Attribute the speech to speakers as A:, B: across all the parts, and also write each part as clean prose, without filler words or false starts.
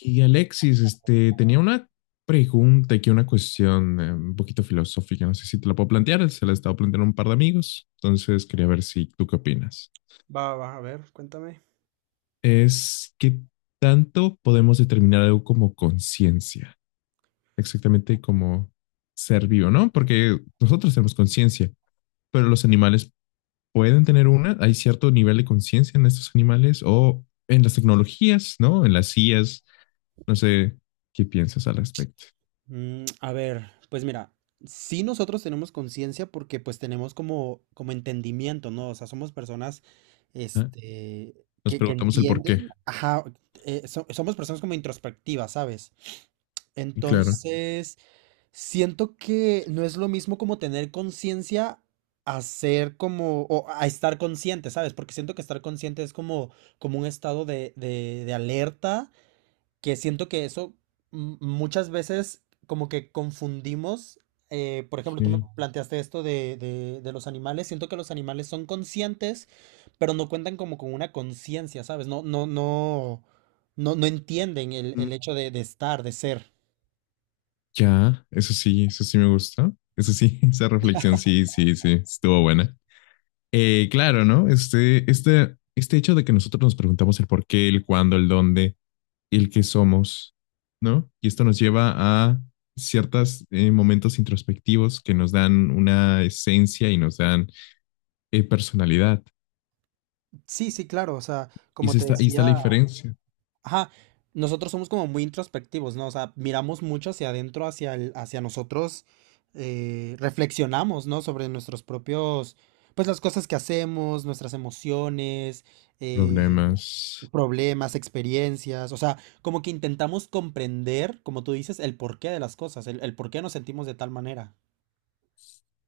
A: Y Alexis, tenía una pregunta aquí, una cuestión un poquito filosófica. No sé si te la puedo plantear. Se la he estado planteando a un par de amigos, entonces quería ver si tú qué opinas. Es qué tanto podemos determinar algo como conciencia, exactamente como ser vivo, ¿no? Porque nosotros tenemos conciencia, pero los animales pueden tener una, hay cierto nivel de conciencia en estos animales o en las tecnologías, ¿no? En las sillas, no sé qué piensas al respecto.
B: A ver, pues mira, sí nosotros tenemos conciencia porque pues tenemos como entendimiento, ¿no? O sea, somos personas,
A: ¿Ah? Nos
B: que
A: preguntamos el por qué.
B: entienden, ajá, somos personas como introspectivas, ¿sabes?
A: Y claro.
B: Entonces, siento que no es lo mismo como tener conciencia a ser como, o a estar consciente, ¿sabes? Porque siento que estar consciente es como un estado de alerta, que siento que eso muchas veces como que confundimos. Por ejemplo, tú me
A: Ok.
B: planteaste esto de los animales, siento que los animales son conscientes, pero no cuentan como con una conciencia, ¿sabes? No, no, no, no, no entienden el
A: Mm.
B: hecho de estar, de ser.
A: Ya, eso sí me gusta. Eso sí, esa reflexión sí, sí, sí, estuvo buena. Claro, ¿no? Este hecho de que nosotros nos preguntamos el por qué, el cuándo, el dónde, el qué somos, ¿no? Y esto nos lleva a ciertos momentos introspectivos que nos dan una esencia y nos dan personalidad.
B: Sí, sí, claro, o sea,
A: Y
B: como
A: se
B: te
A: está, ahí está la
B: decía,
A: diferencia.
B: ajá, nosotros somos como muy introspectivos, ¿no? O sea, miramos mucho hacia adentro, hacia nosotros, reflexionamos, ¿no? Sobre nuestros propios, pues las cosas que hacemos, nuestras emociones, eh,
A: Problemas.
B: problemas, experiencias, o sea, como que intentamos comprender, como tú dices, el porqué de las cosas, el por qué nos sentimos de tal manera.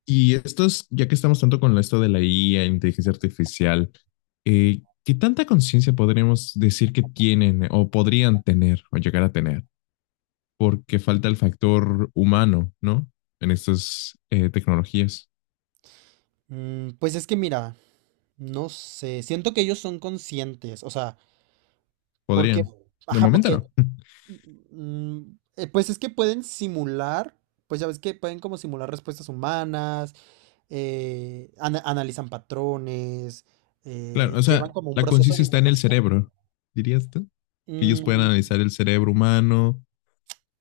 A: Y estos, ya que estamos tanto con esto de la IA, inteligencia artificial, ¿qué tanta conciencia podríamos decir que tienen o podrían tener o llegar a tener? Porque falta el factor humano, ¿no? En estas tecnologías.
B: Pues es que mira, no sé, siento que ellos son conscientes, o sea, porque,
A: Podrían. De
B: ajá,
A: momento
B: porque
A: no.
B: Mm, pues es que pueden simular, pues ya ves que pueden como simular respuestas humanas. Analizan patrones,
A: Claro, o
B: llevan
A: sea,
B: como un
A: la
B: proceso de
A: conciencia está en el
B: información.
A: cerebro, dirías tú. Que ellos puedan analizar
B: Mm,
A: el cerebro humano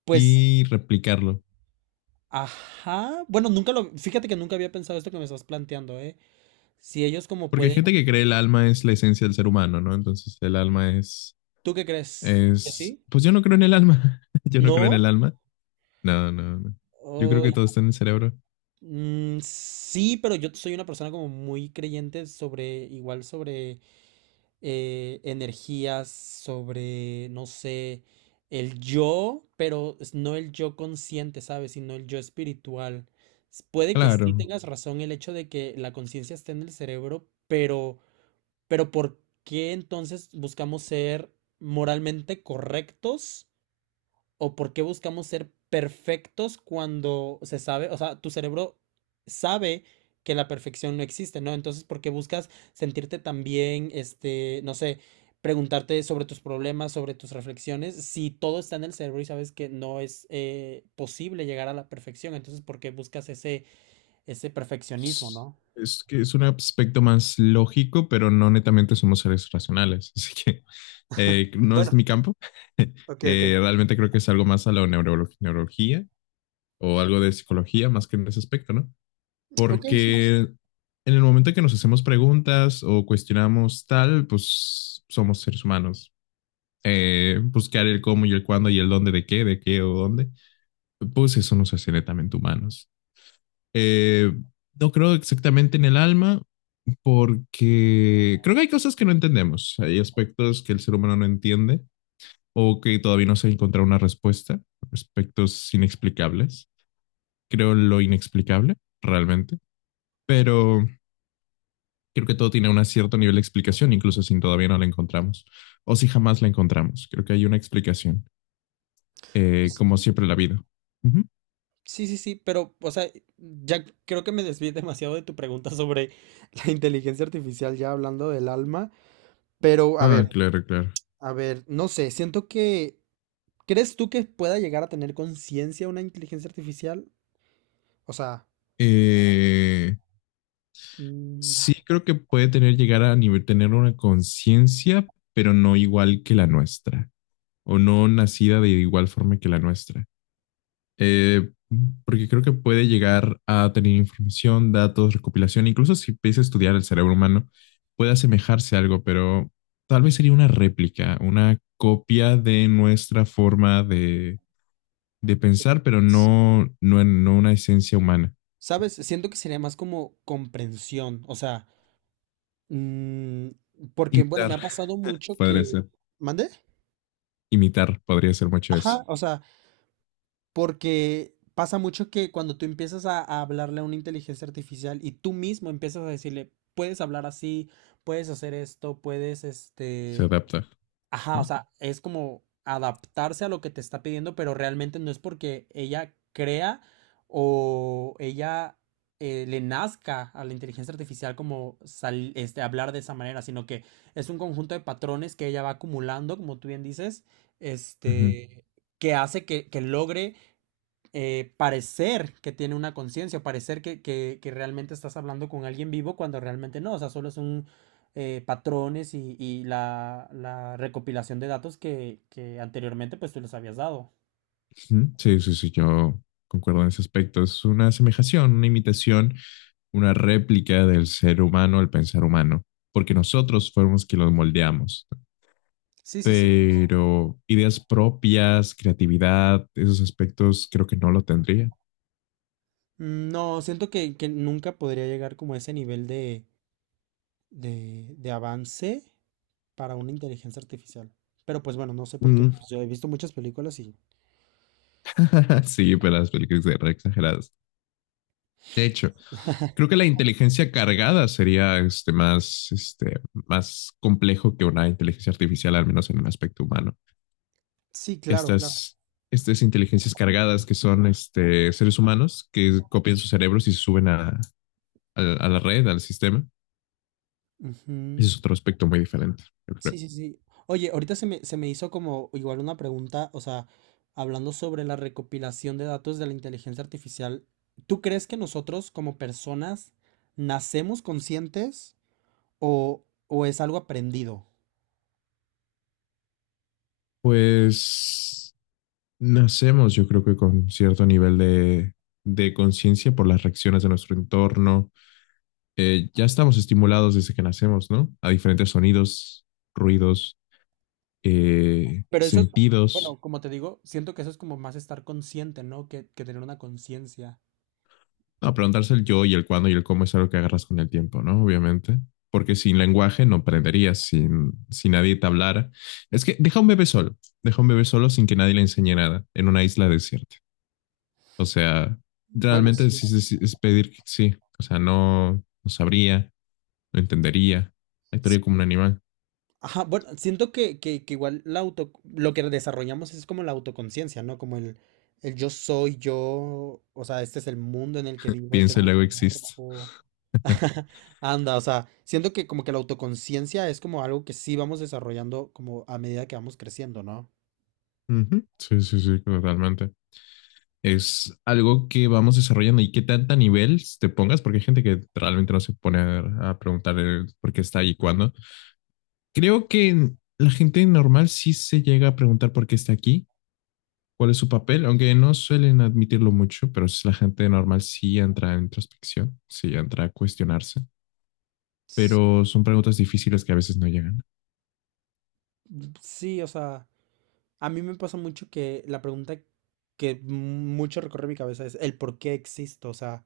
B: pues,
A: y replicarlo.
B: ajá. Bueno, nunca lo, fíjate que nunca había pensado esto que me estás planteando, ¿eh? Si ellos como
A: Porque hay
B: pueden,
A: gente que cree el alma es la esencia del ser humano, ¿no? Entonces el alma es...
B: ¿tú qué crees? ¿Que
A: Es,
B: sí?
A: pues yo no creo en el alma. Yo no creo en el
B: ¿No?
A: alma. No, no, no. Yo creo
B: Ay,
A: que todo está en el cerebro.
B: mm, sí, pero yo soy una persona como muy creyente sobre, igual sobre energías, sobre, no sé, el yo, pero no el yo consciente, ¿sabes? Sino el yo espiritual. Puede que sí
A: Claro.
B: tengas razón el hecho de que la conciencia esté en el cerebro, pero, ¿por qué entonces buscamos ser moralmente correctos? ¿O por qué buscamos ser perfectos cuando se sabe, o sea, tu cerebro sabe que la perfección no existe, ¿no? Entonces, ¿por qué buscas sentirte tan bien, este, no sé, preguntarte sobre tus problemas, sobre tus reflexiones, si todo está en el cerebro y sabes que no es posible llegar a la perfección? Entonces, ¿por qué buscas ese perfeccionismo,
A: Es
B: no?
A: es que es un aspecto más lógico, pero no netamente somos seres racionales. Así que no es mi campo. Realmente creo que es algo más a la neurología o algo de psicología más que en ese aspecto, ¿no? Porque en el momento que nos hacemos preguntas o cuestionamos tal, pues somos seres humanos. Buscar el cómo y el cuándo y el dónde de qué, o dónde, pues eso nos hace netamente humanos. Eh, no creo exactamente en el alma porque creo que hay cosas que no entendemos, hay aspectos que el ser humano no entiende o que todavía no se ha encontrado una respuesta, aspectos inexplicables. Creo en lo inexplicable realmente, pero creo que todo tiene un cierto nivel de explicación, incluso si todavía no la encontramos o si jamás la encontramos. Creo que hay una explicación. Como siempre la vida. Ujú.
B: Sí, sí, sí, pero, o sea, ya creo que me desvié demasiado de tu pregunta sobre la inteligencia artificial, ya hablando del alma, pero
A: Ah, claro, claro.
B: a ver, no sé, siento que, ¿crees tú que pueda llegar a tener conciencia una inteligencia artificial? O sea,
A: Eh,
B: mm,
A: Sí creo que puede tener, llegar a nivel, tener una conciencia, pero no igual que la nuestra, o no nacida de igual forma que la nuestra. Eh, Porque creo que puede llegar a tener información, datos, recopilación. Incluso si empieza a estudiar el cerebro humano, puede asemejarse a algo, pero tal vez sería una réplica, una copia de nuestra forma de. De pensar, pero no una esencia humana.
B: ¿sabes? Siento que sería más como comprensión, o sea, mm, porque, bueno, me
A: Imitar
B: ha pasado mucho
A: podría
B: que...
A: ser,
B: ¿Mande?
A: imitar podría ser mucho eso.
B: Ajá, o sea, porque pasa mucho que cuando tú empiezas a hablarle a una inteligencia artificial y tú mismo empiezas a decirle, puedes hablar así, puedes hacer esto, puedes,
A: Se adapta,
B: ajá, o
A: ¿no?
B: sea, es como adaptarse a lo que te está pidiendo, pero realmente no es porque ella crea o ella le nazca a la inteligencia artificial como hablar de esa manera, sino que es un conjunto de patrones que ella va acumulando, como tú bien dices,
A: Ujú,
B: este, que hace que logre parecer que tiene una conciencia, parecer que, que realmente estás hablando con alguien vivo cuando realmente no, o sea, solo son patrones y la recopilación de datos que anteriormente pues tú les habías dado.
A: ujú. Sí, sí, sí, yo concuerdo en ese aspecto. Es una asemejación, una imitación. Una réplica del ser humano, el pensar humano, porque nosotros fuimos quienes los moldeamos.
B: Sí, sí, sí.
A: Pero ideas propias, creatividad, esos aspectos creo que no lo tendría.
B: No, siento que nunca podría llegar como a ese nivel de avance para una inteligencia artificial. Pero pues bueno, no sé por qué,
A: Mm.
B: pues yo he visto muchas películas y...
A: Sí, pero las películas eran exageradas. De hecho, creo que la inteligencia cargada sería más, más complejo que una inteligencia artificial, al menos en el aspecto humano.
B: Sí, claro, claro.
A: Estas, estas inteligencias cargadas que son este, seres humanos que copian sus cerebros y se suben a la red, al sistema. Ese
B: Ujú.
A: es otro aspecto muy diferente, yo creo.
B: Sí, sí, sí. Oye, ahorita se me hizo como igual una pregunta, o sea, hablando sobre la recopilación de datos de la inteligencia artificial, ¿tú crees que nosotros como personas nacemos conscientes o es algo aprendido?
A: Pues nacemos, yo creo que con cierto nivel de conciencia por las reacciones de nuestro entorno. Ya estamos estimulados desde que nacemos, ¿no? A diferentes sonidos, ruidos,
B: Pero eso es,
A: sentidos.
B: bueno, como te digo, siento que eso es como más estar consciente, ¿no? Que tener una conciencia.
A: No, preguntarse el yo y el cuándo y el cómo es algo que agarras con el tiempo, ¿no? Obviamente. Porque sin lenguaje no aprenderías, sin, si nadie te hablara. Es que deja un bebé solo, deja un bebé solo sin que nadie le enseñe nada en una isla desierta. O sea,
B: Bueno,
A: realmente
B: sí.
A: es, es pedir, sí, o sea, no, no sabría, no entendería, actuaría como un animal,
B: Ajá, bueno, siento que, que igual lo que desarrollamos es como la autoconciencia, ¿no? Como el yo soy yo, o sea, este es el mundo en el que vivo, este es
A: piensa y
B: mi
A: luego existe.
B: cuerpo. Anda, o sea, siento que como que la autoconciencia es como algo que sí vamos desarrollando como a medida que vamos creciendo, ¿no?
A: Ujú. Sí, sí, sí, totalmente. Es algo que vamos desarrollando y qué tanta nivel te pongas, porque hay gente que realmente no se pone a preguntar el por qué está ahí y cuándo. Creo que la gente normal sí se llega a preguntar por qué está aquí, cuál es su papel, aunque no suelen admitirlo mucho, pero la gente normal sí entra en introspección, sí entra a cuestionarse,
B: Sí,
A: pero son preguntas difíciles que a veces no llegan.
B: sí, o sea, a mí me pasa mucho que la pregunta que mucho recorre mi cabeza es el por qué existo, o sea,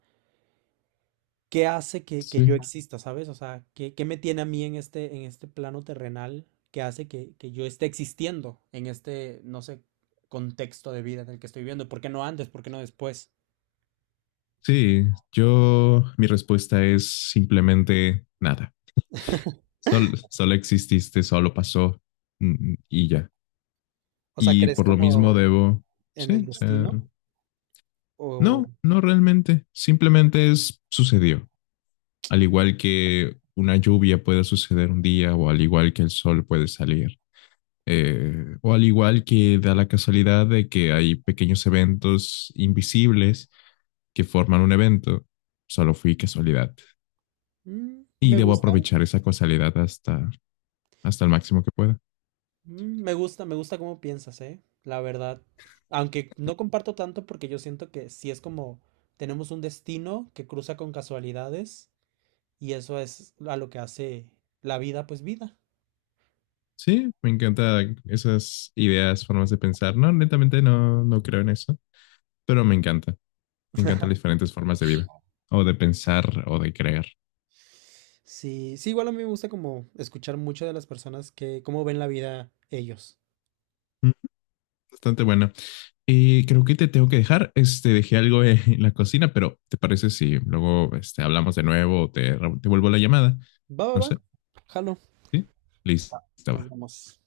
B: ¿qué hace que
A: Sí.
B: yo exista? ¿Sabes? O sea, ¿Qué me tiene a mí en este plano terrenal que hace que yo esté existiendo en este, no sé, contexto de vida en el que estoy viviendo? ¿Por qué no antes? ¿Por qué no después?
A: Sí, yo, mi respuesta es simplemente nada. Solo exististe, solo pasó, y ya.
B: O sea,
A: Y
B: ¿crees
A: por lo mismo
B: como
A: debo,
B: en el
A: sí, o sea,
B: destino? O
A: no realmente, simplemente es, sucedió, al igual que una lluvia puede suceder un día o al igual que el sol puede salir. O al igual que da la casualidad de que hay pequeños eventos invisibles que forman un evento, solo fui casualidad. Y
B: Me
A: debo
B: gusta.
A: aprovechar esa casualidad hasta, hasta el máximo que pueda.
B: Me gusta, me gusta cómo piensas, ¿eh? La verdad. Aunque no comparto tanto porque yo siento que sí es como tenemos un destino que cruza con casualidades y eso es a lo que hace la vida, pues vida.
A: Sí, me encantan esas ideas, formas de pensar. No, netamente no, no creo en eso, pero me encanta. Me encantan las diferentes formas de vida, o de pensar, o de creer.
B: Sí, sí, igual a mí me gusta como escuchar mucho de las personas que cómo ven la vida ellos.
A: Bastante buena. Y creo que te tengo que dejar. Este, dejé algo en la cocina, pero ¿te parece si luego este, hablamos de nuevo o te vuelvo la llamada?
B: Va, va,
A: No
B: va.
A: sé.
B: Jalo,
A: ¿Sí? Listo,
B: nos
A: va.
B: vemos.